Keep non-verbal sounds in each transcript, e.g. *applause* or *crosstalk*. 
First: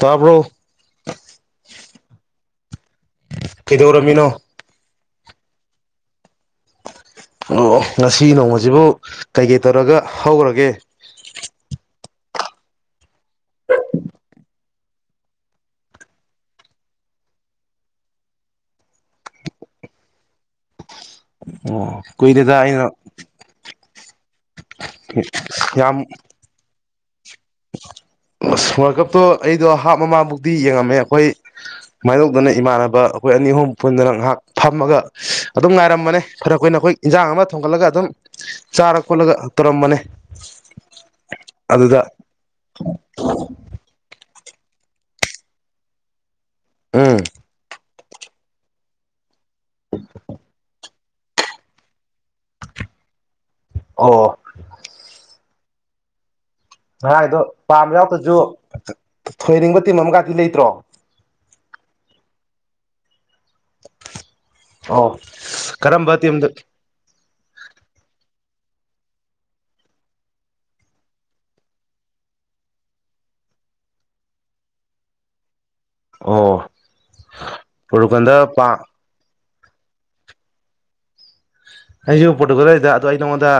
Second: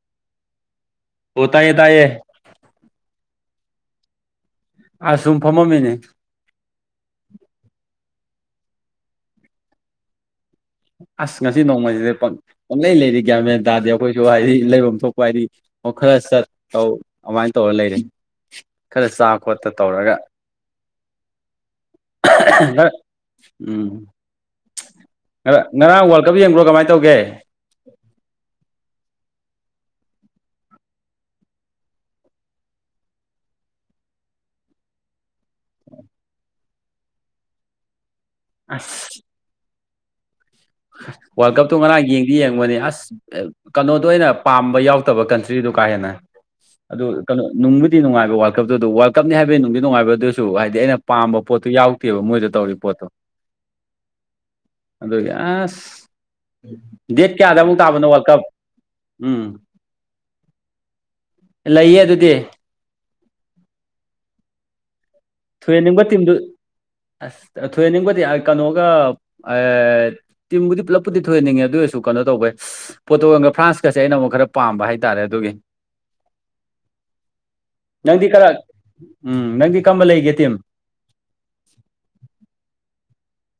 ꯇꯥꯕ꯭ꯔꯣ ꯑꯣ ꯇꯌꯦ ꯇꯥꯏꯌꯦ ꯀꯩꯗꯧꯔꯝꯃꯤꯅꯣ ꯑ ꯁꯨꯝ ꯐꯝꯃꯝꯃꯤꯅꯦ ꯊꯂꯛꯑꯣ ꯉꯁꯤ ꯁꯤ ꯅꯣꯡꯃꯁꯤꯕꯨ ꯀꯩ ꯀꯩ ꯇꯧꯔꯒ ꯍꯧꯒꯔ ꯑꯁ ꯉꯁꯤ ꯅꯣꯡꯃꯩꯁꯤꯗ ꯄꯡ ꯄꯪꯂꯩ ꯂꯩꯔꯤ ꯒꯌꯥꯔꯃꯦꯟ ꯇꯥꯔꯗꯤ ꯑꯩꯈꯣꯏꯁꯨ ꯍꯥꯏꯗꯤ ꯂꯩꯐꯝ ꯊꯣꯛꯄ ꯍꯥꯏꯗꯤ ꯈꯔ ꯆ ꯇꯧ ꯑꯗꯨꯃꯥꯏꯅ ꯇꯧꯔ ꯂꯩꯔꯦ ꯈꯔ ꯆꯥ ꯈꯣꯠꯇ ꯇꯧꯔꯒ ꯑꯣ ꯀꯨꯏꯗꯦꯗ ꯑꯩꯅ ꯎꯝ ꯉ ꯉꯔꯥꯡ ꯋꯥꯔꯜꯗ ꯀꯞ ꯌꯦꯡꯕ꯭ꯔꯣ ꯀꯃꯥꯏꯅ ꯇꯧꯒꯦ ꯋꯥꯜꯗ ꯀꯞ ꯄꯣꯠꯇꯣ ꯑꯩꯗꯣ ꯍꯥꯞ ꯃꯃꯥꯃꯕꯨꯛꯇꯤ ꯌꯦꯡꯉꯝꯃꯦ ꯑꯩꯈꯣꯏ ꯁꯨꯃꯥꯏꯅ ꯇꯧꯗꯅ ꯏꯃꯥꯟꯅꯕ ꯑꯩꯈꯣꯏ ꯑꯅꯤ ꯑꯍꯨꯝ ꯄꯨꯟꯗꯨꯅ ꯉꯥꯏꯍꯥꯛ ꯐꯝꯃꯒ ꯑꯗꯨꯝ ꯉꯥꯏꯔꯝꯕꯅꯦ ꯈꯔ ꯑꯩꯈꯣꯏꯅ ꯑꯩꯈꯣꯏ ꯏꯟꯖꯥꯡ ꯑꯃ ꯊꯣꯡꯒꯠꯂꯒ ꯑꯗꯨꯝ ꯆꯥꯔ ꯑꯁ ꯀꯣꯠꯂꯒ ꯇꯧꯨꯔꯝꯕꯅꯦ ꯋꯥꯔꯜ ꯀꯞ ꯇꯣ ꯉꯔꯥꯡ ꯌꯦꯡ ꯌꯦꯡꯕꯅꯦ ꯑꯁ ꯑ ꯀꯩꯅꯣꯗꯣ ꯑꯣꯏꯅ ꯄꯥꯝꯕ ꯌꯥꯎꯗꯕ ꯀꯟꯇ꯭ꯔꯤꯗꯨ ꯀꯥ ꯍꯦꯟꯅ ꯑꯗꯨ ꯎꯝ ꯀ ꯅꯨꯡꯕꯨꯗꯤ ꯅꯨꯡꯉꯥꯏꯕ ꯋꯥꯔ ꯀꯇ ꯑꯗꯨ ꯋꯥꯔꯜ ꯀꯞꯅꯤ ꯍꯥꯏꯕ ꯍꯥꯏꯕꯩ ꯅꯨꯡꯗꯤ ꯅꯨꯡꯉꯥꯏꯕꯗꯨꯁꯨ ꯍꯥꯏꯗꯤ ꯑꯩꯅ ꯄꯥꯝꯕ ꯄꯣꯠꯇꯨ ꯌꯥꯎꯗꯦꯕ ꯃꯣꯏꯗ ꯇꯧꯔꯤ ꯄꯣꯠꯇꯣ ꯑꯣ ꯑꯗꯨꯒꯤ ꯑꯁ ꯗꯦꯠ ꯉꯔꯥꯡꯒꯤꯗꯣ ꯀꯌꯥꯗ ꯑꯃꯨꯛ ꯄꯥꯝꯕ ꯇꯥꯕꯅꯣ ꯋꯥꯔꯜ ꯌꯥꯎꯗ꯭ꯔꯁꯨ ꯀꯞ ꯎꯝ ꯊꯣꯏꯅꯤꯡꯕ ꯇꯤꯝ ꯑꯃꯒꯗꯤ ꯂꯩꯇ꯭ꯔꯣ ꯂꯩꯌꯦ ꯑꯗꯨꯗꯤ ꯑꯣ ꯊꯣꯏꯍꯟꯅꯤꯡꯕ ꯀꯔꯝꯕ ꯇꯤꯝꯗꯨ ꯇꯤꯝꯗ ꯑꯁ ꯊꯣꯏꯍꯟꯅꯤꯡꯕꯗꯤ ꯀꯩꯅꯣꯒ ꯇꯤꯝꯕꯨꯗꯤ ꯄꯨꯂꯞꯄꯨꯗꯤ ꯊꯣꯏꯍꯟꯅꯤꯡꯉꯦ ꯑꯗꯨ ꯑꯣꯏꯔꯁꯨ ꯀꯩꯅꯣ ꯇꯧꯕꯩ ꯄꯣꯔꯇꯣꯒꯝꯒ ꯐ꯭ꯔꯥꯟꯁꯀꯁꯦ ꯑꯩꯅ ꯑꯃꯨꯛ ꯈꯔ ꯄꯥꯝꯕ ꯍꯥꯏꯇꯥꯔꯦ ꯑꯗꯨꯒꯤ ꯑꯣ ꯄꯨꯔꯇꯨꯒꯟꯗ ꯄꯥꯝ ꯅꯪꯒꯤ ꯀꯝꯝꯕ ꯂꯩ ꯄꯦ ꯇꯤ ꯑꯦꯝ ꯑꯩꯁꯨ ꯄꯣꯔꯇꯤꯀꯨꯂꯔꯗ ꯑꯗꯣ ꯑꯩ ꯅꯉꯣꯟꯗ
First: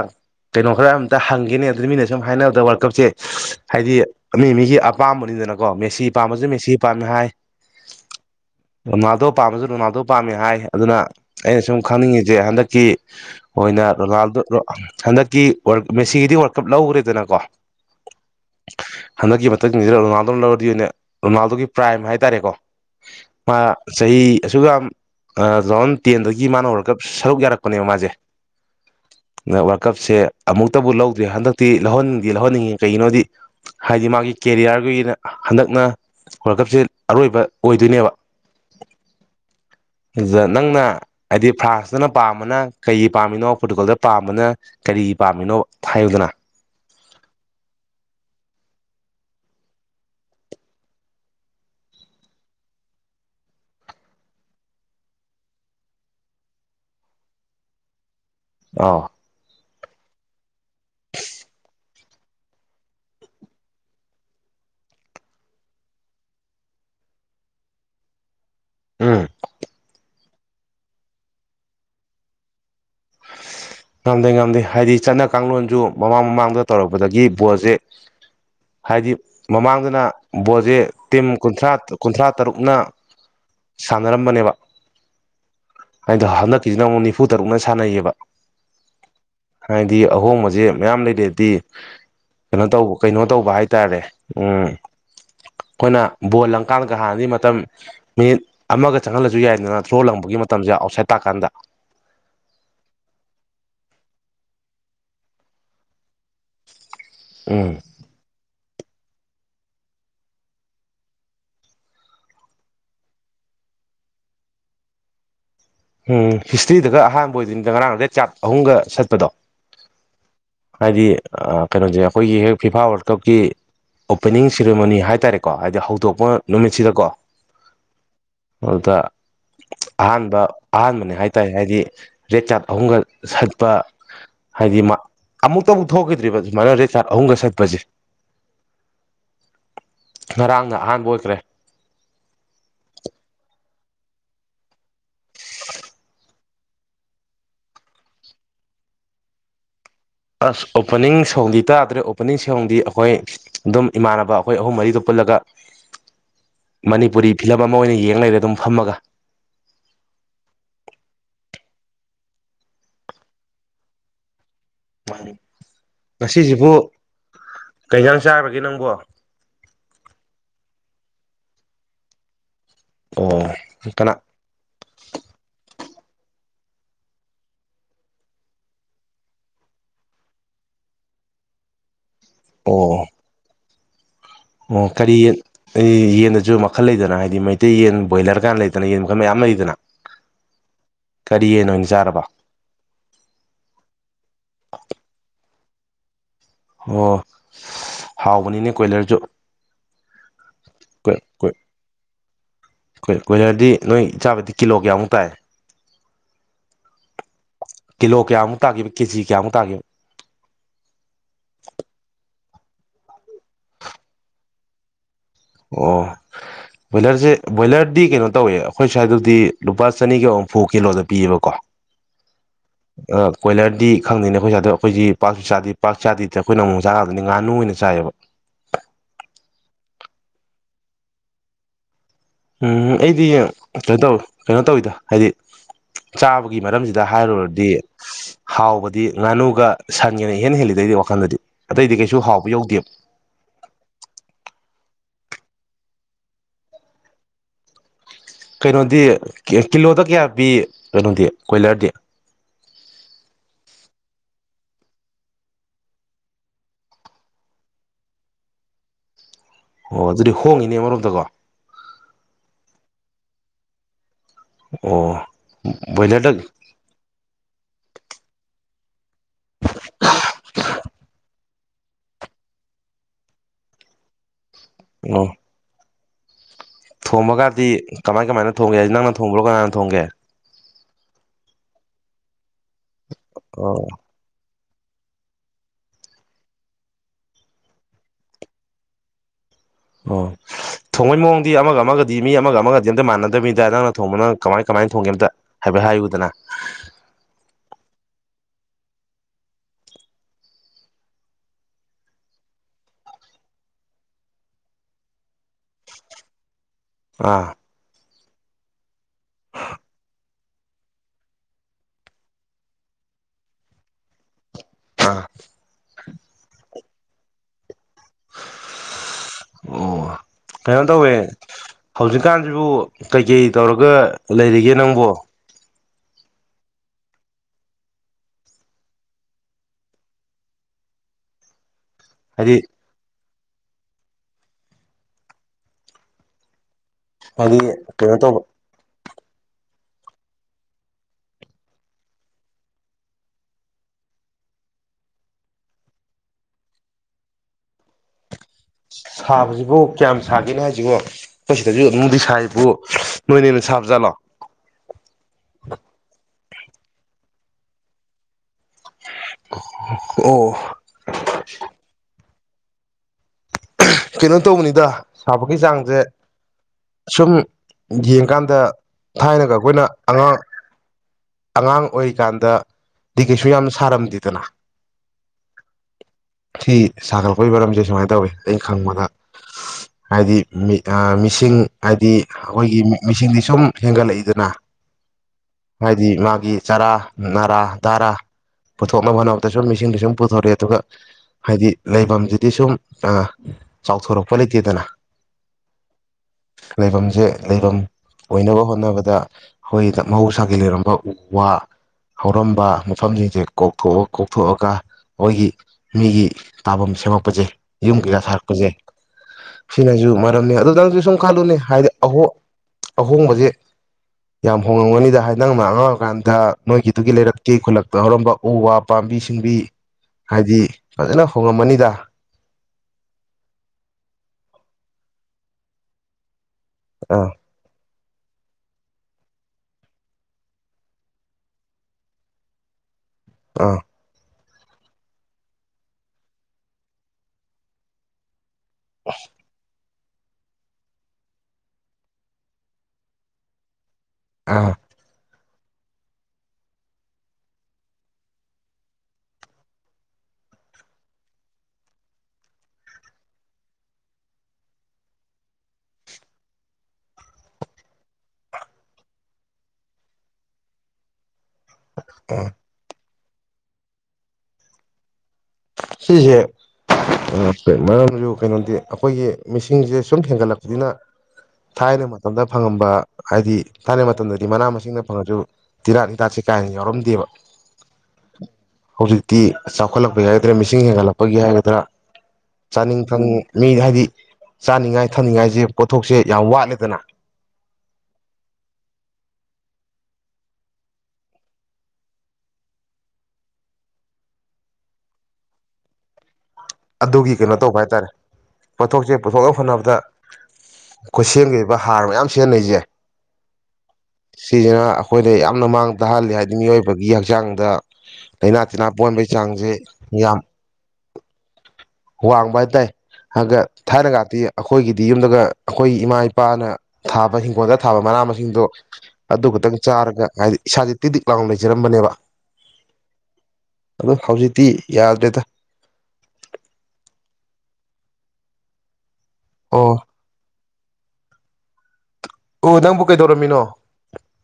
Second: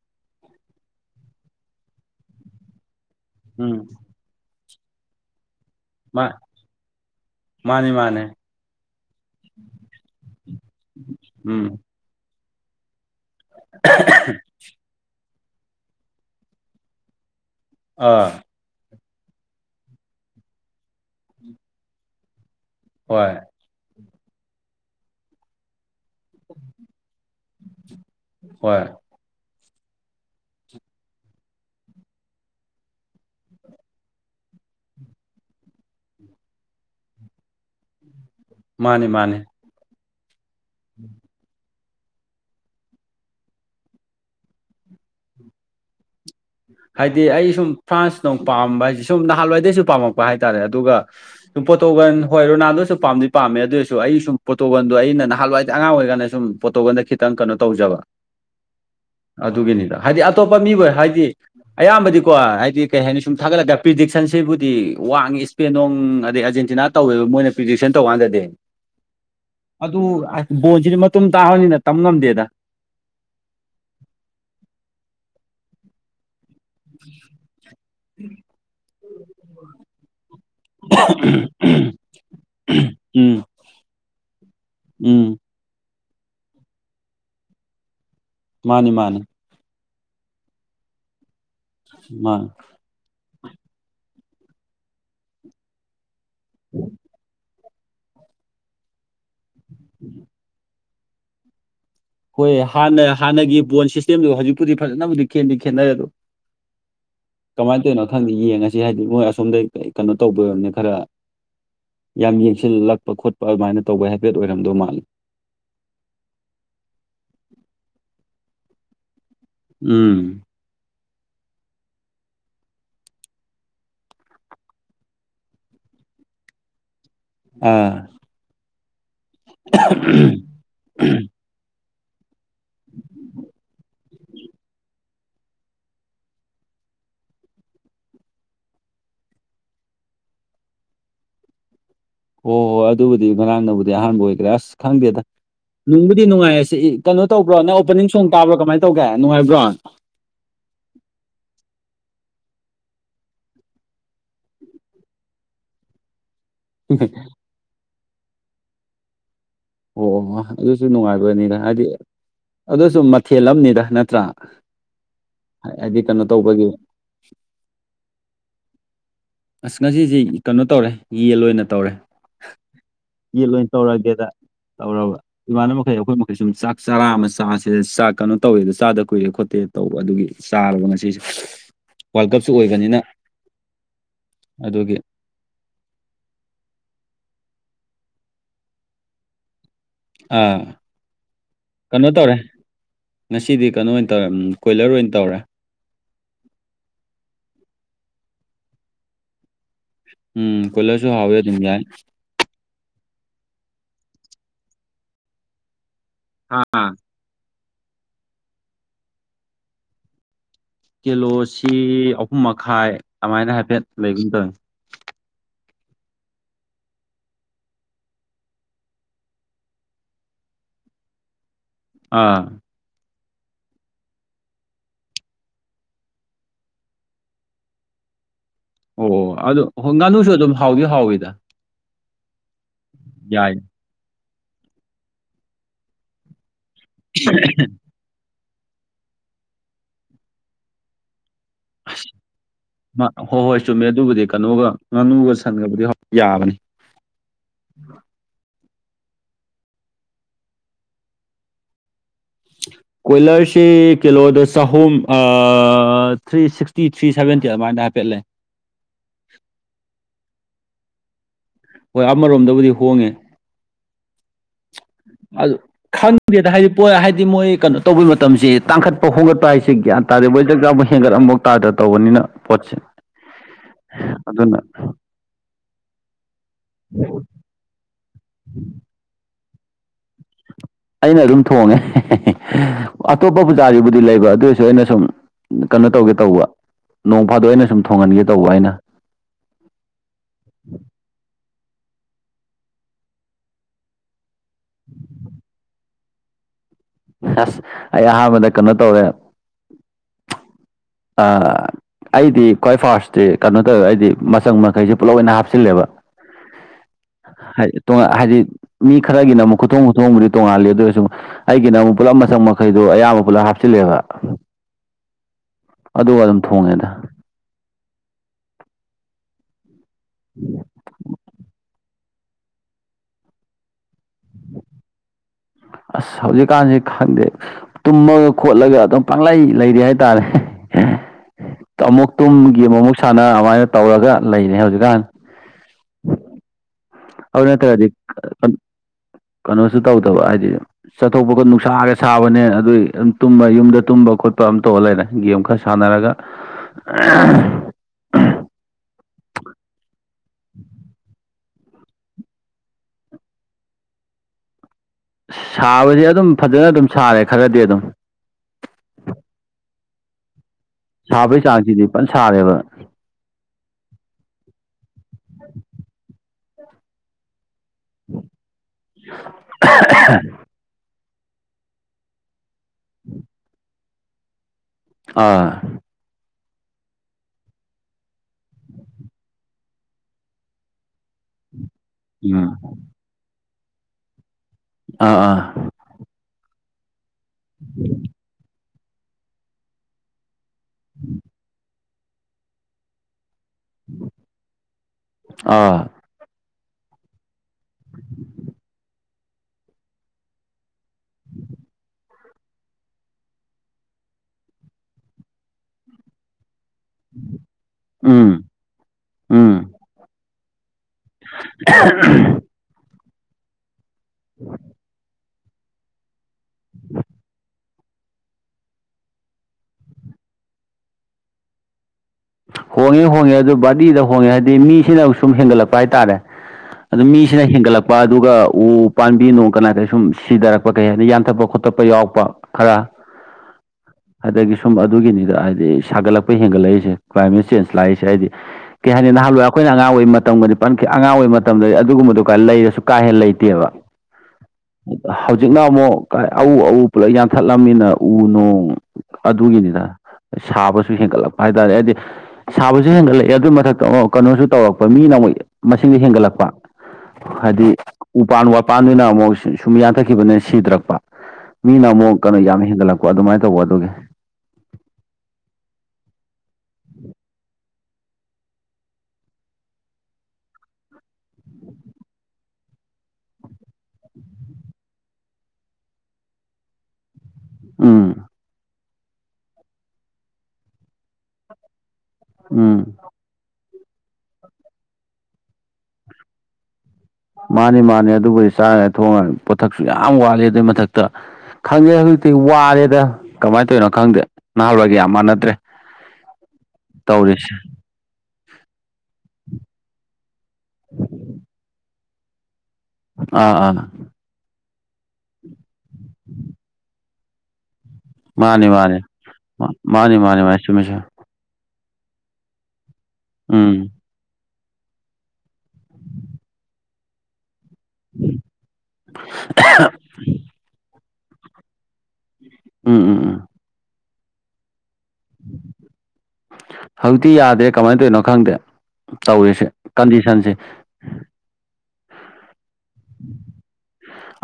ꯀꯩꯅꯣ ꯈꯔ ꯑꯝꯇ ꯍꯪꯒꯦꯅꯦ ꯑꯗꯨꯗꯤ ꯃꯤꯅ ꯁꯨꯝ ꯍꯥꯏꯅꯕꯗ ꯋꯥꯔꯜ ꯀꯞꯁꯦ ꯎꯝ ꯍꯥꯏꯗꯤ ꯃꯤ ꯃꯤꯒꯤ ꯑꯄꯥꯝꯕꯅꯤꯗꯅ ꯀꯣ ꯃꯦꯁꯤ ꯄꯥꯝꯕꯁꯨ ꯃꯦꯁꯤ ꯄꯥꯝꯃꯦ ꯍꯥꯏ ꯃꯥꯅꯤ ꯃꯥꯅꯦ ꯃꯥꯅꯦ ꯔꯣꯅꯥꯜꯗꯣ ꯄꯥꯝꯕꯁꯨ ꯔꯣꯅꯥꯜꯗꯣ ꯄꯥꯝꯃꯦ ꯍꯥꯏ ꯑꯗꯨꯅ ꯑꯩꯅ ꯎꯝ ꯁꯨꯝ ꯈꯪꯅꯤꯡꯉꯤꯁꯦ ꯍꯟꯗꯛ ꯗꯒꯤ ꯑꯣꯏꯅ ꯔꯣꯂꯥꯜꯗꯣ ꯔꯣ ꯍꯟꯗꯛ ꯃꯦꯁꯤꯒꯤꯗꯤ ꯋꯥꯔꯀꯞ ꯂꯧꯈ꯭ꯔꯦꯗꯅꯀꯣ ꯑꯥ ꯍꯟꯗꯛꯀꯤ ꯃꯊꯪꯁꯤꯗ ꯔꯣꯅꯥꯜꯗꯣꯅ ꯂꯧꯔꯗꯤꯅꯦ ꯔꯣꯅꯥꯜꯗꯣꯒꯤ ꯄ꯭ꯔꯥꯏꯝ ꯍꯥꯏꯇꯥꯔꯦꯀꯣ ꯍꯣꯏ ꯑ ꯆꯍꯤ ꯑꯁꯤ ꯌꯥꯝ ꯇꯨ ꯊꯥꯎꯖꯟ ꯇꯦꯟꯗꯒꯤ ꯃꯥꯅ ꯑꯣꯏꯔꯒ ꯁꯔꯨꯛ ꯌꯥꯔꯛ ꯀꯣꯅꯦ ꯃꯥꯁꯦ ꯍꯣꯏ ꯋꯥꯔꯜ ꯀꯞꯁꯦ ꯑꯃꯨꯛꯇꯕꯨ ꯂꯧꯗ꯭ꯔꯦ ꯍꯟꯗꯛꯇꯤ ꯂꯧꯍꯟꯅꯤꯡꯗꯦ ꯂꯧꯍꯟꯅꯤꯡꯉꯤ ꯀꯩꯒꯤꯅꯣꯗꯤ ꯍꯥꯏꯗꯤ ꯃꯥꯒꯤ ꯀꯦꯔꯤꯌꯥꯔꯒꯤꯅ ꯍꯟꯗꯛꯅ ꯋꯥꯔꯜ ꯀꯞꯁꯦ ꯑꯔꯣꯏꯕ ꯑꯣꯏꯗꯣꯏꯅꯦꯕ ꯃꯥꯅꯦ ꯃꯥꯅꯦ ꯖꯠ ꯅꯪꯅ ꯍꯥꯏꯗꯤ ꯐꯥꯁ ꯑꯗꯨꯅ ꯄꯥꯝ ꯄꯥ ꯑꯃꯅ ꯀꯔꯤꯒꯤ ꯄꯥꯝꯃꯤꯅꯣ ꯄꯔꯇꯣꯒꯜꯗ ꯄꯥꯝꯕꯅ ꯀꯔꯤꯒꯤ ꯄꯥꯝꯃꯤꯅꯣ ꯍꯥꯏꯌꯨꯗꯅ ꯍꯥꯏꯗꯤ ꯑꯩ ꯁꯨꯝ ꯐ꯭ꯔꯥꯟꯁ ꯅꯧ ꯄꯥꯝꯕ ꯍꯥꯏꯗꯤ ꯁꯨꯝ ꯅꯍꯥꯟꯋꯥꯏꯗꯩꯁꯨ ꯄꯥꯝꯃꯛꯄ ꯍꯥꯏꯇꯥꯥꯔꯦ ꯑꯗꯨꯒ ꯁꯨꯝ ꯄꯣꯇꯣꯒꯟ ꯍꯣꯏ ꯔꯣꯅꯥꯜꯗꯣꯁꯨ ꯄꯥꯝꯗꯤ ꯄꯥꯝꯃꯦ ꯑꯗꯨꯑꯣꯏꯁꯨ ꯑꯩ ꯁꯨꯝ ꯄꯣꯇꯣꯒꯟꯗꯣ ꯑꯩꯅ ꯅꯍꯥꯟꯋꯥꯏꯗꯩ ꯑꯉꯥꯡ ꯑꯣꯏꯔꯤꯀꯥꯟꯗ ꯁꯨꯝ ꯄꯣꯇꯣꯒꯟꯗ ꯈꯤꯇꯪ ꯀꯩꯅꯣ ꯇꯧꯖꯕ ꯑꯥꯎ ꯑꯗꯨꯒꯤꯅꯤ ꯍꯥꯏꯗꯤ ꯑꯇꯣꯞꯄ ꯃꯤꯑꯣꯏ ꯍꯥꯏꯗꯤ ꯑꯌꯥꯝꯕꯗꯤꯀꯣ ꯍꯥꯏꯗꯤ ꯀꯩ ꯍꯥꯏꯅꯤ ꯁꯨꯝ ꯊꯥꯒꯠꯂꯒ ꯄ꯭ꯔꯤꯗꯤꯛꯁꯟꯁꯤꯕꯨꯗꯤ ꯋꯥꯡꯉꯤ ꯏꯁꯄꯦꯟꯅꯣꯡ ꯑꯗꯩ ꯑꯔꯖꯦꯟꯇꯤꯅꯥ ꯇꯧꯋꯦꯕ ꯃꯣꯏꯅ ꯄ꯭ꯔꯤꯗꯤꯛꯁꯟ ꯇꯧꯀꯥꯟꯗꯗꯤ ꯎꯝ ꯑꯗꯨ ꯑꯩ ꯕꯣꯟꯁꯤꯗꯤ ꯃꯇꯨꯡ ꯇꯥꯔꯕꯅꯤꯅ ꯇꯝ ꯉꯝꯗꯦꯗ ꯉꯝꯗꯦ ꯉꯝꯗꯦ ꯍꯥꯏꯗꯤ ꯆꯠꯅ ꯀꯥꯡꯂꯣꯟꯁꯨ ꯃꯃꯥꯡ ꯃꯃꯥꯡꯗ ꯇꯧꯔꯛꯄꯗꯒꯤ ꯕꯣꯜꯁꯦ ꯍꯥꯏꯗꯤ ꯃꯃꯥꯡꯗꯅ ꯕꯣꯜꯁꯦ ꯇꯤꯝ ꯀꯨꯟꯊ꯭ꯔ ꯀꯨꯟꯊ꯭ꯔꯥ ꯇꯔꯨꯛꯅ ꯎꯝ ꯁꯥꯟꯅꯔꯝꯕꯅꯦꯕ ꯎꯝ ꯑꯩꯗꯣ ꯍꯟꯗꯛꯀꯤꯁꯤꯅ ꯑꯃꯨꯛ ꯅꯤꯐꯨꯇꯔꯨꯛꯅ ꯁꯟꯅꯩꯌꯦꯕ ꯑ ꯃꯥꯅꯤ ꯃꯥꯅꯤ ꯍꯥꯏꯗꯤ ꯑꯍꯣꯡꯕꯁꯦ ꯃꯌꯥꯝ ꯂꯩꯔꯦꯗꯤ ꯃꯥꯅꯤ ꯀꯩꯅꯣ ꯇꯧꯕ ꯀꯩꯅꯣ ꯇꯧꯕ ꯍꯥꯏꯇꯥꯔꯦ ꯎꯝ ꯑꯩꯈꯣꯏꯅ ꯕꯣꯜ ꯂꯪꯀꯥꯟꯗ ꯍꯥꯟꯅꯗꯤ ꯃꯇꯝ ꯃꯤꯅꯤꯠ ꯑꯃꯒ ꯆꯪꯍꯜꯂꯁꯨ ꯌꯥꯏꯗꯅ ꯊ꯭ꯔꯣꯂꯪꯕꯒꯤ ꯃꯇꯝꯁꯦ ꯑꯥꯎꯠꯁꯥꯏꯠ ꯇꯥꯀꯥꯟꯗ ꯍꯣꯏ ꯍꯥꯟꯅ ꯍꯥꯟꯅꯒꯤ ꯕꯣꯟ ꯁꯤꯁꯇꯦꯝꯗꯣ ꯍꯧꯖꯤꯛꯄꯨꯗꯤ ꯐꯖꯅꯕꯨꯗꯤ ꯈꯦꯠꯗꯤ ꯈꯦꯠꯅꯔꯦ ꯑꯗꯨ ꯎꯝ ꯀꯃꯥꯏꯅ ꯇꯧꯔꯤꯅꯣ ꯈꯪꯗꯦ ꯌꯦꯡꯉꯁꯤ ꯁꯤ ꯍꯥꯏꯗꯤ ꯃꯣꯏ ꯑꯁꯣꯝꯗꯩ ꯀꯩꯅꯣ ꯇꯧꯕ ꯑꯣꯏꯔꯝꯅꯤ ꯈꯔ ꯌꯥꯝ ꯌꯦꯡꯁꯤꯜꯂꯛꯄ ꯈꯣꯠꯄ ꯑꯗꯨꯃꯥꯏꯅ ꯇꯧꯕ ꯍꯥꯏꯐꯦꯠ ꯑꯣꯏꯔꯝꯗꯧ ꯃꯥꯜꯂꯤ ꯎꯝ ꯍꯤꯁꯇ꯭ꯔꯤꯗꯒ ꯑꯍꯥꯟꯕ ꯑꯣꯏꯗꯣꯏꯅꯤꯗ ꯉꯔꯥꯡ ꯔꯦꯠ ꯀꯥꯔꯠ ꯑꯍꯨꯝꯒ ꯁꯠꯄꯗꯣ ꯎꯝ ꯍꯥꯏꯗꯤ ꯀꯩꯅꯣꯁꯦ ꯑꯩꯈꯣꯏꯒꯤ ꯍꯦꯛ ꯐꯤꯐꯥ ꯋꯥꯔꯜ ꯀꯞꯀꯤ ꯑꯣꯄꯅꯤꯡ ꯁꯦꯔꯦꯃꯣꯅꯤ ꯍꯥꯏꯇꯥꯔꯦꯀꯣ ꯍꯥꯏꯗꯤ ꯍꯧꯗꯣꯛꯄ ꯅꯨꯃꯤꯠꯁꯤꯗꯀꯣ ꯑꯥ ꯑꯗ ꯑꯍꯥꯟꯕ ꯑꯍꯥꯟꯕꯅꯦ ꯍꯥꯏꯇꯥꯑꯦ ꯍꯥꯏ ꯒꯤ ꯔꯦꯠ ꯆꯥꯔꯠ ꯑꯍꯨꯝꯒ ꯁꯠꯄ ꯍꯥꯏꯗꯤ ꯃꯥ ꯑꯃꯨꯛꯇꯕꯨ ꯊꯣꯛꯈꯤꯗ꯭ꯔꯤꯕ ꯑꯗꯨꯃꯥꯏꯅ ꯔꯦꯠ ꯆꯥꯔꯠ ꯑꯍꯨꯝꯒ ꯁꯠꯄꯁꯦ ꯉꯔꯥꯡꯅ ꯑꯍꯥꯟꯕ ꯑꯣꯏꯈ꯭ꯔꯦ ꯑꯣ ꯍꯣꯏ ꯑꯗꯨꯕꯨꯗꯤ ꯉꯔꯥꯡꯅꯕꯨꯗꯤ ꯑꯍꯥꯟꯕ ꯑꯣꯏꯈ꯭ꯔꯦ ꯑꯁ ꯈꯪꯗꯦꯗ ꯅꯨꯡꯕꯨꯗꯤ ꯅꯨꯡꯉꯥꯏ ꯁꯤ ꯏ ꯀꯩꯅꯣ ꯇꯧꯕ꯭ꯔꯣ ꯅꯪ ꯑꯣꯄꯅꯤꯡ ꯁꯣꯡ ꯇꯥꯕ꯭ꯔꯣ ꯀꯃꯥꯏꯅ ꯇꯧꯒꯦ ꯅꯨꯡꯉꯥꯏꯕ꯭ꯔꯣ ꯑꯁ ꯑꯣꯄꯅꯤꯡ ꯁꯣꯡꯗꯤ ꯇꯥꯗ꯭ꯔꯦ ꯑꯣꯄꯅꯤꯡ ꯁꯣꯡꯗꯤ ꯑꯩꯈꯣꯏ ꯑꯗꯨꯝ ꯏꯃꯥꯟꯅꯕ ꯑꯩꯈꯣꯏ ꯑꯍꯨꯝ ꯃꯔꯤꯗꯣ ꯄꯨꯜꯂꯒ ꯃꯅꯤꯄꯨꯔꯤ ꯐꯤꯂꯝ ꯑꯃ ꯑꯣꯏꯅ ꯌꯦꯡ ꯆ ꯂꯩꯩꯔꯦ ꯑꯗꯨꯝ ꯐꯝꯃꯒ ꯑꯣ ꯑꯗꯨꯁꯨ ꯅꯨꯡꯉꯥꯏꯕꯅꯤꯗ ꯍꯥꯏꯗꯤ ꯑꯗꯨꯁꯨ ꯃꯊꯦꯜ ꯑꯃꯅꯤꯗ ꯅꯠꯇ꯭ꯔꯥ ꯍꯥꯏꯗꯤ ꯀꯩꯅꯣ ꯇꯧꯕꯒꯤ ꯉꯁꯤꯁꯤꯕꯨ ꯀꯩꯖꯥꯡ ꯆꯥ ꯀꯦ ꯅꯪꯕꯣ ꯑꯁ ꯉꯁꯤꯁꯦ ꯀꯩꯅꯣ ꯇꯧꯔꯦ ꯌꯦꯟ ꯑꯣꯏꯅ ꯇꯧꯔꯦ ꯌꯦꯠ ꯂꯣꯏ ꯀꯅꯥ ꯇꯧꯔꯒꯦꯗ ꯇꯧꯔꯕ ꯏꯃꯥꯟꯅꯕ ꯃꯈꯩ ꯑꯩꯈꯣꯏ ꯃꯈꯩ ꯁꯨꯝ ꯆꯥꯛ ꯆꯥꯔꯥ ꯑꯃ ꯆꯥꯁꯤꯗ ꯆꯥꯛ ꯀꯩꯅꯣ ꯇꯧꯋꯦꯗ ꯆꯥꯗ ꯀꯨꯏꯔꯦ ꯈꯣꯠꯇꯦ ꯇꯧꯕ ꯑꯗꯨꯒꯤ ꯆꯥꯔꯕ ꯉꯁꯤꯁꯦ ꯋꯥꯔꯜ ꯀꯞꯁꯨ ꯑꯣ ꯑꯣꯏꯕꯅꯤꯅ ꯑꯣ ꯑꯗꯨꯒꯤ ꯀꯔꯤ ꯌꯦꯟꯗꯁꯨ ꯃꯈꯜ ꯂꯩꯗꯅ ꯍꯥꯏ ꯑꯗꯤ ꯃꯩꯇꯩ ꯌꯦꯟ ꯕꯣꯏꯂꯔ ꯀꯥꯟ ꯂꯩꯇꯅ ꯌꯦꯟ ꯃꯈꯜ ꯃꯌꯥꯝ ꯂꯩꯗꯅ ꯑꯥ ꯀꯔꯤ ꯌꯦꯟ ꯑꯣꯏꯅ ꯀꯩꯅꯣ ꯆꯥꯔꯕ ꯇꯧꯔꯦ ꯉꯁꯤꯗꯤ ꯀꯩꯅꯣ ꯑꯣꯏꯅ ꯇꯧꯔꯦ ꯀꯣꯏꯂꯔ ꯑꯣꯏꯅ ꯇꯧꯔꯦ ꯑꯣ ꯍꯥꯎꯕꯅꯤꯅꯦ ꯀꯣꯏꯂꯔꯁꯨ ꯎꯝ ꯀꯣꯏꯂꯔꯁꯨ ꯍꯥꯎꯏ ꯑꯗꯨꯝ ꯌꯥꯏ ꯀꯣꯏꯂꯔꯗꯤ ꯅꯣꯏ ꯆꯥꯕꯗꯤ ꯀꯤꯂꯣ ꯀꯌꯥꯃꯨꯛ ꯇꯥꯏ ꯑꯥ ꯀꯤꯂꯣ ꯀꯌꯥꯃꯨꯛ ꯇꯥꯈꯤꯕ ꯀꯦꯖꯤ ꯀꯌꯥꯃꯨꯛ ꯇꯥ ꯀꯤꯂꯣꯁꯤ ꯑꯍꯨꯝ ꯃꯈꯥꯏ ꯑꯗꯨꯃꯥꯏꯅ ꯍꯥꯏꯐꯦꯠ ꯂꯩꯒꯨꯝ ꯇꯧꯋꯦ ꯑꯣ ꯕꯣꯏꯂꯔꯁꯦ ꯕꯣꯏꯂꯔꯗꯤ ꯀꯩꯅꯣ ꯇꯧꯋꯦ ꯑꯩꯈꯣꯏ ꯁ꯭ꯋꯥꯏꯗꯗꯤ ꯂꯨꯄꯥ ꯆꯅꯤꯒ ꯍꯨꯝꯐꯨ ꯀꯤꯂꯣꯗ ꯄꯤꯑꯕꯀꯣ ꯑꯥ ꯑ ꯀꯣꯏꯂꯔꯗꯤ ꯈꯪꯗꯦꯅꯦ ꯑꯩꯈꯣꯏꯁꯦ ꯑꯗꯣ ꯑꯩꯈꯣꯏꯁ ꯄꯥꯛꯁꯨ ꯆꯥꯗꯦ ꯄꯥꯛ ꯆꯥꯗꯦꯗ ꯑꯩꯈꯣꯏꯅ ꯑꯃꯨꯛ ꯃ ꯆꯆꯥ ꯉꯥꯛꯗꯅꯤ ꯉꯥꯅꯨ ꯑꯣꯏꯅ ꯆꯥꯏꯌꯦꯕ ꯑꯣ ꯑꯗꯨ ꯍꯣꯏ ꯉꯥꯅꯨꯁꯨ ꯑꯗꯨꯝ ꯍꯥꯎꯗꯤ ꯍꯥꯎꯋꯤꯗ ꯎꯝ ꯑꯩꯗꯤ ꯌꯥꯏ ꯀꯩꯅꯣ ꯇꯧꯋꯦ ꯀꯩꯅꯣ ꯇꯧꯋꯤꯗ ꯍꯥꯏꯗꯤ ꯆꯥꯕ ꯒꯤ ꯃꯔꯝꯁꯤꯗ ꯍꯥꯏꯔꯨꯔꯗꯤ ꯍꯥꯎꯕꯗꯤ ꯉꯥꯅꯨꯒ ꯁꯟꯒꯅ ꯏꯍꯦꯟ ꯍꯦꯜꯂꯤꯗ ꯑꯩ ꯋꯥꯈꯜꯗꯗꯤ ꯑꯇꯩꯗꯤ ꯑꯁ ꯀꯩꯁꯨ ꯍꯥꯎꯕ ꯌꯧꯗꯦꯕ ꯃꯥ ꯍꯣꯏ ꯍꯣꯏ ꯆꯨꯝꯃꯦ ꯑꯗꯨꯕꯨꯗꯤ ꯀꯩꯅꯣꯒ ꯉꯥꯅꯨꯒ ꯁꯟꯒꯕꯨꯗꯤ ꯌꯥꯕꯅꯤ ꯀꯩꯅꯣꯗꯤ ꯀꯤꯂꯣꯗ ꯀꯌꯥ ꯄꯤ ꯀꯩꯅꯣꯗꯤ ꯀꯣꯏꯂꯔꯗꯤ ꯀꯣꯏꯂꯔꯁꯤ ꯀꯤꯂꯣꯗ ꯆꯍꯨꯝ ꯊ꯭ꯔꯤ ꯁꯤꯛꯁꯇꯤ ꯊ꯭ꯔꯤ ꯁꯕꯦꯟꯇꯤ ꯑꯗꯨꯃꯥꯏꯅ ꯍꯥꯏꯐꯦꯠ ꯂꯩꯦ ꯑꯣ ꯑꯗꯨꯗꯤ ꯍꯣꯡꯉꯤꯅꯦ ꯑꯃꯔꯣꯝꯗꯀꯣ ꯍꯣꯏ ꯑꯃꯔꯣꯝꯗꯕꯨꯗꯤ ꯍꯣꯡꯉꯦ ꯑꯣ ꯑꯗꯨ ꯕꯣꯏꯂꯔꯗ ꯈꯪꯗꯦꯗ ꯍꯥꯏꯗꯤ ꯄꯣꯏ ꯍꯥꯏꯗꯤ ꯃꯣꯏ ꯀꯩꯅꯣ ꯇꯧꯕꯩ ꯃꯇꯝꯁꯦ ꯇꯥꯡꯈꯠꯄ ꯍꯣꯒꯠꯄ ꯍꯥꯏꯁꯦ ꯒ꯭ꯌꯥꯟ ꯇꯥꯔꯦ ꯕꯣꯏ ꯆꯥꯛ ꯆꯥꯕ ꯍꯦꯟꯒꯠꯂꯝꯐꯧ ꯇꯥꯗ ꯇꯧꯕꯅꯤꯅ ꯄꯣꯠꯁꯦ ꯑꯗꯨꯅ ꯎꯝ ꯊꯣꯡꯕꯒꯗꯤ ꯀꯃꯥꯏ ꯀꯃꯥꯏꯅ ꯊꯣꯡꯒꯦ ꯍꯥꯏꯗꯤ ꯅꯪꯅ ꯊꯣꯡꯕ꯭ꯔꯣ ꯀ ꯊꯣꯡꯒꯦ ꯑꯩꯅ ꯑꯗꯨꯝ ꯊꯣꯡꯉꯦ ꯑꯇꯣꯞꯄ ꯑꯣ ꯄꯨꯖꯥꯁꯤꯕꯨꯗꯤ ꯂꯩꯕ ꯑꯗꯨ ꯁꯨ ꯑꯩꯅ ꯁꯨꯝ ꯀꯩꯅꯣ ꯇꯧꯒꯦ ꯇꯧꯕ ꯅꯣꯡ ꯐꯥꯗꯣ ꯑꯩꯅ ꯁꯨꯝ ꯊꯣꯡꯍꯟꯒꯦ ꯇꯧꯕ ꯑꯩꯅ ꯑꯣ ꯊꯣꯡꯃꯩꯃꯑꯣꯡ ꯗꯤ ꯑꯃꯒ ꯑꯃꯒꯗꯤ ꯃꯤ ꯑꯃꯒ ꯑꯃꯒꯗꯤ ꯑꯝꯇ ꯃꯥꯟꯅꯗꯕꯤꯗ ꯅꯪꯅ ꯊꯣꯡꯕ ꯅꯪ ꯀꯃꯥꯏ ꯀꯃꯥꯏ ꯊꯣꯡꯒꯦ ꯑꯝꯇ ꯍꯥꯏꯕꯦꯠ ꯍꯥꯏꯌꯨꯗꯅ ꯑꯁ ꯑꯩ ꯑꯍꯥꯟꯕꯗ ꯀꯩꯅꯣ ꯇꯧꯔꯦ ꯑ ꯑꯩꯗꯤ ꯈ꯭ꯋꯥꯏ ꯐꯥꯔꯁꯇꯤ ꯀꯅꯣ ꯇꯧꯋꯦ ꯑꯩꯗꯤ ꯃꯆꯪ ꯃꯈꯩꯁꯤ ꯄꯨꯂꯞ ꯑꯣꯏꯅ ꯍꯥꯞꯆꯤꯜꯂꯦꯕ ꯑꯥ ꯍꯥꯏ ꯇꯣꯉꯥ ꯍꯥꯏꯗꯤ ꯃꯤ ꯈꯔꯒꯤꯅ ꯑꯃꯨꯛ ꯈꯨꯊꯣꯡ ꯈꯨꯊꯣꯡꯕꯨꯗꯤ ꯇꯣꯡꯉꯥꯜꯂꯤ ꯑꯗꯨ ꯑꯣꯏꯁꯨ ꯑꯩꯒꯤꯅ ꯑꯃꯨꯛ ꯄꯨꯂꯞ ꯃꯁꯛ ꯃꯈꯩꯗꯣ ꯑꯌꯥꯝꯕ ꯄꯨꯜꯂꯞ ꯍꯥꯞꯆꯤꯜꯂꯦꯕ ꯑ ꯑꯗꯨꯒ ꯑꯗꯨꯝ ꯊꯣꯡꯉꯦꯗ ꯑꯣ ꯀꯩꯅꯣ ꯇꯧꯋꯦ ꯍꯧꯖꯤꯛꯀꯥꯟꯖꯤꯕꯨ ꯀꯩ ꯀꯩ ꯇꯧꯔꯒ ꯂꯩꯔꯤꯒꯦ ꯅꯪꯕꯣ ꯑꯁ ꯍꯧꯖꯤꯛꯀꯥꯟꯖꯦ ꯈꯪꯗꯦ ꯇꯨꯝꯃꯒ ꯈꯣꯠꯂꯒ ꯑꯗꯨꯝ ꯄꯥꯡꯂꯩ ꯂꯩꯔꯤ ꯍꯥꯏꯇꯥꯔꯦ ꯍꯦ ꯍꯦ ꯑꯃꯨꯛ ꯍꯥꯏꯗꯤ ꯇꯨꯝꯒꯤ ꯑꯃꯃꯨꯛ ꯁꯥꯟꯅ ꯑꯗꯨꯃꯥꯏꯅ ꯇꯧꯔꯒ ꯂꯩꯅꯤ ꯍꯧꯖꯤꯛꯀꯥꯟ ꯑꯗꯨ ꯍꯥꯏꯗꯤ ꯅꯠꯇ꯭ꯔꯗꯤ ꯀꯩꯅꯣ ꯇꯧꯕ ꯀꯅꯣꯁꯨ ꯇꯧꯗꯕ ꯍꯥꯏꯗꯤ ꯆꯠꯊꯣꯛꯄꯒ ꯅꯨꯡꯁꯥꯒ ꯁꯥꯕꯅꯦ ꯑꯗꯨꯏ ꯑꯗꯨꯝ ꯇꯨꯝꯕ ꯌꯨꯝꯗ ꯇꯨꯝꯕ ꯈꯣꯠꯄ ꯑꯗꯨꯝ ꯇꯧꯔ ꯂꯩꯔꯦ ꯒꯦꯝ ꯈꯔ ꯁꯥꯟꯅꯔꯒ ꯁꯥꯕꯖꯤꯕꯨ ꯀꯌꯥꯝ ꯁꯥꯒꯦꯅꯦ ꯍꯥꯏꯖꯤꯕꯨ ꯈꯣꯏꯁꯤꯗꯖꯨ ꯑꯗꯨꯝꯕꯨꯗꯤ ꯁꯥꯔꯤꯕꯨ ꯅꯣꯏꯅ ꯍꯦꯟꯅ ꯁꯥꯕꯖꯥꯠꯂꯣ ꯁꯥꯕꯖꯦ ꯑꯗꯨꯝ ꯐꯖꯅ ꯑꯗꯨꯝ ꯁꯥꯔꯦ ꯈꯔꯗꯤ ꯑꯗꯨꯝ ꯑꯣ ꯁꯥꯕꯩ ꯆꯥꯡꯁꯤꯗꯤ ꯐꯟ ꯁꯥꯔꯦꯕ ꯀꯦꯅꯣ ꯇꯧꯕꯅꯤꯗ ꯁꯥꯕꯒꯤ ꯆꯥꯡꯖꯦ ꯁꯨꯝ ꯌꯦꯡꯀꯥꯟꯗ ꯊꯥꯏꯅꯒ ꯑꯩꯈꯣꯏꯅ ꯑꯉꯥꯡ ꯑꯉꯥꯡ ꯑꯣꯏꯔꯤꯀꯥꯟꯗ ꯗꯒꯩꯁꯨ ꯀꯩꯁꯨ ꯌꯥꯝ ꯁꯥꯔꯝ ꯗꯦꯗꯅꯥ ꯑꯥ ꯁꯤ ꯁꯥꯒꯠꯂꯛꯄꯩ ꯃꯔꯝꯖꯦ ꯁꯨꯃꯥꯏ ꯇꯧꯋꯤ ꯑꯩ ꯈꯪꯕꯗ ꯍꯥꯏꯗꯤ ꯃꯤ ꯃꯤꯁꯤꯡ ꯍꯥꯏꯗꯤ ꯎꯝ ꯑꯍꯣꯏꯒꯤ ꯃꯤꯁꯤꯡꯗꯤ ꯁꯨꯝ ꯍꯦꯟꯒꯠꯂꯛꯏꯗꯅ ꯑꯥ ꯑꯥ ꯍꯥꯏꯗꯤ ꯃꯥꯒꯤ ꯆꯔꯥ ꯅꯔꯥ ꯗꯔꯥ ꯄꯨꯊꯣꯛꯅꯕ ꯍꯣꯠꯅꯕꯗꯖꯨꯝ ꯃꯤꯁꯤꯡꯗꯤ ꯁꯨꯝ ꯄꯨꯊꯣꯔꯛꯑꯦ ꯑꯗꯨꯒ ꯍꯥꯏꯗꯤ ꯂꯩꯕꯝꯖꯤꯗꯤ ꯁꯨꯝ ꯆꯥꯎꯊꯣꯔꯛꯄ ꯂꯩꯇꯦꯗꯅ ꯑꯥ ꯂꯩꯕꯝꯖꯦ ꯂꯩꯕꯝ ꯑꯣꯏꯅꯕ ꯍꯣꯠꯅꯕꯗ ꯈꯣꯏꯗ ꯃꯍꯧꯁꯥꯒꯤ ꯂꯩꯔꯝꯕ ꯎ ꯋꯥ ꯍꯧꯔꯝꯕ ꯃꯐꯝꯖꯤꯡꯖꯦ ꯀꯣꯛꯊꯣꯛꯑ ꯀꯣꯛꯊꯣꯛꯑꯒ ꯈꯣꯏꯒꯤ ꯃꯤꯒꯤ ꯇꯥꯕꯝ ꯁꯦꯝꯃꯛꯄꯖꯦ ꯌꯨꯝꯒꯩꯒ ꯎꯝ ꯊꯥꯛꯄꯁꯦ ꯎꯝ ꯁꯤꯅꯁꯨ *unintelligible* ꯁꯨꯝ ꯈꯜꯂꯨꯅꯦ ꯍꯥꯏꯗꯤ ꯑꯍꯣ ꯑꯍꯣꯡꯕꯁꯦ ꯌꯥꯝ ꯍꯣꯡꯉꯝꯒꯅꯤꯗ ꯍꯥꯏ ꯅꯪꯃ ꯑꯉꯥꯡꯑꯣꯏꯔꯤꯀꯥꯟꯗ ꯅꯣꯏꯒꯤꯗꯨꯒꯤ ꯂꯩꯔꯛꯀꯤ ꯈꯨꯜꯂꯛꯇ ꯍꯧꯔꯝꯕ ꯎ ꯋꯥ ꯄꯥꯝꯕꯤ ꯁꯤꯡꯕꯤ ꯍꯥꯏꯗꯤ ꯐꯖꯅ ꯍꯣꯡꯉꯝꯃꯅꯤꯗ ꯍꯣꯡꯉꯦ ꯍꯣꯡꯉꯦ ꯑꯗꯨ ꯕꯥꯔꯇꯤꯗ ꯍꯣꯡꯉꯦ ꯍꯥꯏꯗꯤ ꯃꯤꯁꯤꯅ ꯁꯨꯝ ꯍꯦꯟꯒꯠꯂꯛꯄ ꯍꯥꯏꯇꯥꯔꯦ ꯑꯗꯨ ꯑꯥ ꯃꯤꯁꯤꯅ ꯍꯦꯟꯒꯠꯂꯛ ꯄꯗꯨꯒ ꯎ ꯄꯥꯝꯕꯤꯅꯨꯡ ꯀꯅꯥ ꯀꯩꯁꯨꯝ ꯁꯤꯙꯔꯛꯄ ꯀꯩ ꯍꯥꯏꯅꯤ ꯌꯥꯟꯊꯠꯄ ꯈꯣꯇꯠꯄ ꯌꯥꯎꯔꯛꯄ ꯈꯔ ꯑꯥ ꯑꯗꯒꯤ ꯁꯨꯝ ꯑꯗꯨꯒꯤꯅꯤꯗ ꯍꯥꯏꯗꯤ ꯁꯥꯒꯠꯂꯛꯄ ꯍꯦꯟꯒꯠꯂꯛꯏꯁꯦ ꯀ꯭ꯂꯥꯏꯃꯦꯠ ꯆꯦꯟꯖ ꯂꯥꯛꯏꯁꯦ ꯍꯥꯏꯗꯤ ꯀꯩ ꯍꯥꯏꯅꯤ ꯅꯍꯥꯟꯋꯥꯏ ꯑꯩꯈꯣꯏꯅ ꯑꯉꯥꯡ ꯑꯣꯏꯃꯇꯝꯒꯗꯤ ꯑꯉꯥꯡ ꯑꯣꯏꯕꯩ ꯃꯇꯝꯗꯗꯤ ꯑꯗꯨꯒꯨꯝꯕ ꯗꯨꯀꯥꯟ ꯂꯩꯔꯁꯨ ꯀꯥ ꯍꯦꯟꯅ ꯂꯩꯇꯦꯕ ꯑꯥ ꯑ ꯍꯝ ꯍꯧꯖꯤꯛꯅ ꯑꯃꯨꯛ ꯑꯎ ꯑꯎ ꯄꯨꯜꯂꯞ ꯌꯥꯟꯊꯠꯂꯝꯅꯤꯅ ꯎ ꯅꯣꯡ ꯑꯗꯨꯒꯤꯅꯤꯗ ꯁꯥꯕꯁꯨ ꯍꯦꯟꯒꯠꯂꯛꯄ ꯍꯥꯏꯇꯔꯦ ꯍꯥꯏꯗꯤ ꯁꯥꯕꯁꯨ ꯍꯦꯟꯒꯠꯂꯛꯑꯦ ꯑꯗꯨꯏ ꯃꯊꯛꯇ ꯑꯣ ꯀꯩꯅꯣꯁꯨ ꯇꯧꯔꯛꯄ ꯃꯤꯅ ꯑꯃꯨꯛ ꯃꯁꯤꯡꯗ ꯍꯦꯟꯒꯠꯂꯛꯄ ꯍꯥꯏꯗꯤ ꯎꯄꯥꯟ ꯋꯥꯄꯥꯟꯗꯨꯅ ꯑꯃꯨꯛ ꯁꯨꯝ ꯌꯥꯟꯊꯠꯈꯤꯕꯅꯤꯅ ꯁꯤꯊ꯭ꯔꯛꯄ ꯃꯤꯅ ꯑꯃꯨꯛ ꯀꯩꯅꯣ ꯌꯥꯝꯅ ꯍꯦꯟꯒꯠꯂꯛ ꯀꯣ ꯑꯗꯨꯃꯥꯏꯅ ꯇꯧꯕ ꯑꯗꯨꯒꯤ ꯁꯤꯁꯦ ꯃꯔꯝꯁꯨ ꯀꯩꯅꯣꯗꯤ ꯑꯩꯈꯣꯏꯒꯤ ꯃꯤꯁꯤꯡꯁꯦ ꯁꯨꯝ ꯍꯦꯟꯒꯠꯂꯛꯄꯅꯤꯅ ꯊꯥꯏꯅ ꯃꯇꯝꯗ ꯐꯪꯉꯝꯕ ꯍꯥꯏꯗꯤ ꯊꯥꯏꯅ ꯃꯇꯝꯗꯗꯤ ꯃꯅꯥ ꯃꯁꯤꯡꯗ ꯐꯪꯉꯁꯨ ꯇꯤꯔꯥꯠ ꯍꯤꯗꯥꯛꯠꯁꯦ ꯀꯥ ꯍꯦꯟꯅ ꯌꯥꯎꯔꯝꯗꯦꯕ ꯎꯝ *inaudible* ꯍꯧꯖꯤꯛꯇꯤ ꯆꯥꯎꯈꯠꯂꯛꯄꯩ ꯍꯥꯏ ꯃꯤꯁꯤꯡ ꯍꯦꯟꯒꯠꯂꯛꯄꯒꯤ ꯍꯥꯏꯒꯗ꯭ꯔ ꯎꯝ ꯆꯥꯅꯤꯡꯊꯛꯅꯤꯡ ꯃꯤ ꯍꯥꯏꯗꯤ ꯆꯥꯅꯤꯡꯉꯥꯏ ꯊꯛꯅꯤꯡꯉꯥꯏꯁꯦ ꯄꯣꯠꯊꯣꯛꯁꯦ ꯌꯥꯝ ꯋꯥꯠꯂꯦꯗꯅ ꯃꯥꯅꯤ ꯃꯥꯅꯦ ꯑꯗꯨꯕꯨꯗꯤ ꯆꯥꯅꯅꯤ ꯊꯣꯡꯉ ꯄꯣꯊꯛꯁꯨ ꯌꯥꯝ ꯋꯥꯠꯂꯦ ꯑꯗꯨꯏ ꯃꯊꯛꯇ ꯈꯪꯉꯦ ꯍꯧꯖꯤꯛꯇꯤ ꯋꯥꯔꯦꯗ ꯀꯃꯥꯏꯅ ꯇꯩꯅꯣ ꯈꯪꯗꯦ ꯅꯍꯥꯟꯋꯥꯏꯒ ꯌꯥꯝ ꯃꯥꯟꯅꯗ꯭ꯔꯦ ꯑꯗꯨꯒꯤ ꯇꯧꯔꯤꯁꯦ ꯀꯩꯅꯣ ꯇꯧꯕ ꯍꯥꯏꯇꯔꯦ ꯄꯣꯠꯊꯣꯛꯁꯦ ꯄꯨꯊꯣꯛꯅꯕ ꯍꯣꯠꯅꯕꯗ ꯑꯩꯈꯣꯏ ꯁꯦꯝꯒꯤꯑꯣꯢꯕ ꯍꯥꯔ ꯃꯌꯥꯝ ꯁꯤꯖꯤꯟꯅꯩꯁꯦ ꯑꯥ ꯑꯥ ꯁꯤꯁꯤꯅ ꯑꯩꯈꯣꯏꯗ ꯌꯥꯝꯅ ꯃꯥꯡ ꯇꯥꯛꯍꯜꯂꯤ ꯍꯥꯏꯗꯤ ꯃꯤꯑꯣꯏꯕꯒꯤ ꯍꯛꯆꯥꯡꯗ ꯃꯥꯅꯤ ꯂꯥꯏꯅꯥ ꯇꯤꯟꯅꯥ ꯃꯥꯅꯦ ꯄꯣꯛꯍꯟꯕꯒꯤ ꯆꯥꯡꯁꯦ ꯃꯥꯅꯤ ꯌꯥꯝ ꯃꯥꯅꯤ ꯃꯥꯅꯦ ꯆꯨꯝꯃꯦ ꯆꯨꯝ ꯋꯥꯡꯕ ꯍꯥꯏ ꯇꯥꯏ ꯑꯒ ꯎꯝ ꯊꯥꯏꯅ ꯀꯥꯇꯤ ꯑꯩꯈꯣꯏꯒꯤꯗꯤ ꯌꯨꯝꯗꯒ ꯑꯩꯈꯣꯏꯒꯤ ꯏꯃꯥ ꯏꯄꯥꯅ ꯊꯥꯕ ꯍꯤꯡꯈꯣꯜꯗ ꯊꯥꯕ ꯃꯅꯥ ꯃꯁꯤꯡꯗꯣ ꯑꯗꯨ ꯈꯛꯇꯪ ꯆꯥꯔꯒ ꯍꯥꯏꯗꯤ ꯏꯁꯥꯥ ꯇꯤꯗꯤꯛ ꯂꯥꯎ ꯂꯩꯖꯔꯝꯕꯅꯦꯕ ꯎꯝ ꯎꯝ ꯎꯝ ꯑ ꯍꯧꯖꯤꯛꯇꯤ ꯌꯥꯗ꯭ꯔꯦꯗ ꯍꯧꯖꯤꯛꯇꯤ ꯌꯥꯗ꯭ꯔꯦ ꯀꯃꯥꯏꯅ ꯇꯧꯔꯤꯅꯣ ꯈꯪꯗꯦ ꯇꯧꯔꯤꯁꯦ ꯑꯣ ꯀꯟꯗꯤꯁꯟꯁꯦ ꯑꯣ ꯅꯪꯕꯨ ꯀꯩꯗꯧꯔꯝꯃꯤꯅꯣ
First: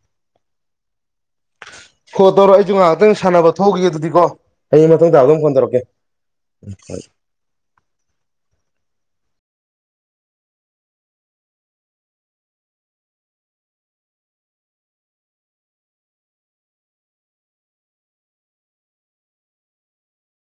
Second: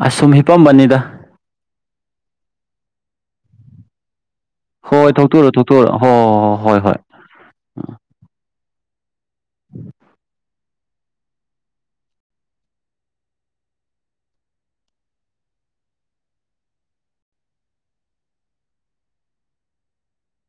ꯑꯁꯨꯝ ꯍꯤꯄꯝꯕꯅꯤꯗ ꯑꯣ ꯇꯧꯔꯣ ꯑꯩꯁꯨ ꯉꯥꯏꯍꯥꯛꯇꯪ ꯁꯥꯟꯅꯕ ꯊꯣꯛꯎꯒꯤꯒꯦ ꯑꯗꯨꯗꯤ ꯀꯣ ꯍꯣꯏ ꯊꯣꯛꯇꯣꯛꯎꯔꯣ ꯊꯣꯛꯇꯣꯛꯎꯔꯣ ꯍꯣ ꯍꯣ ꯍꯣ ꯍꯣꯏ ꯍꯣꯏ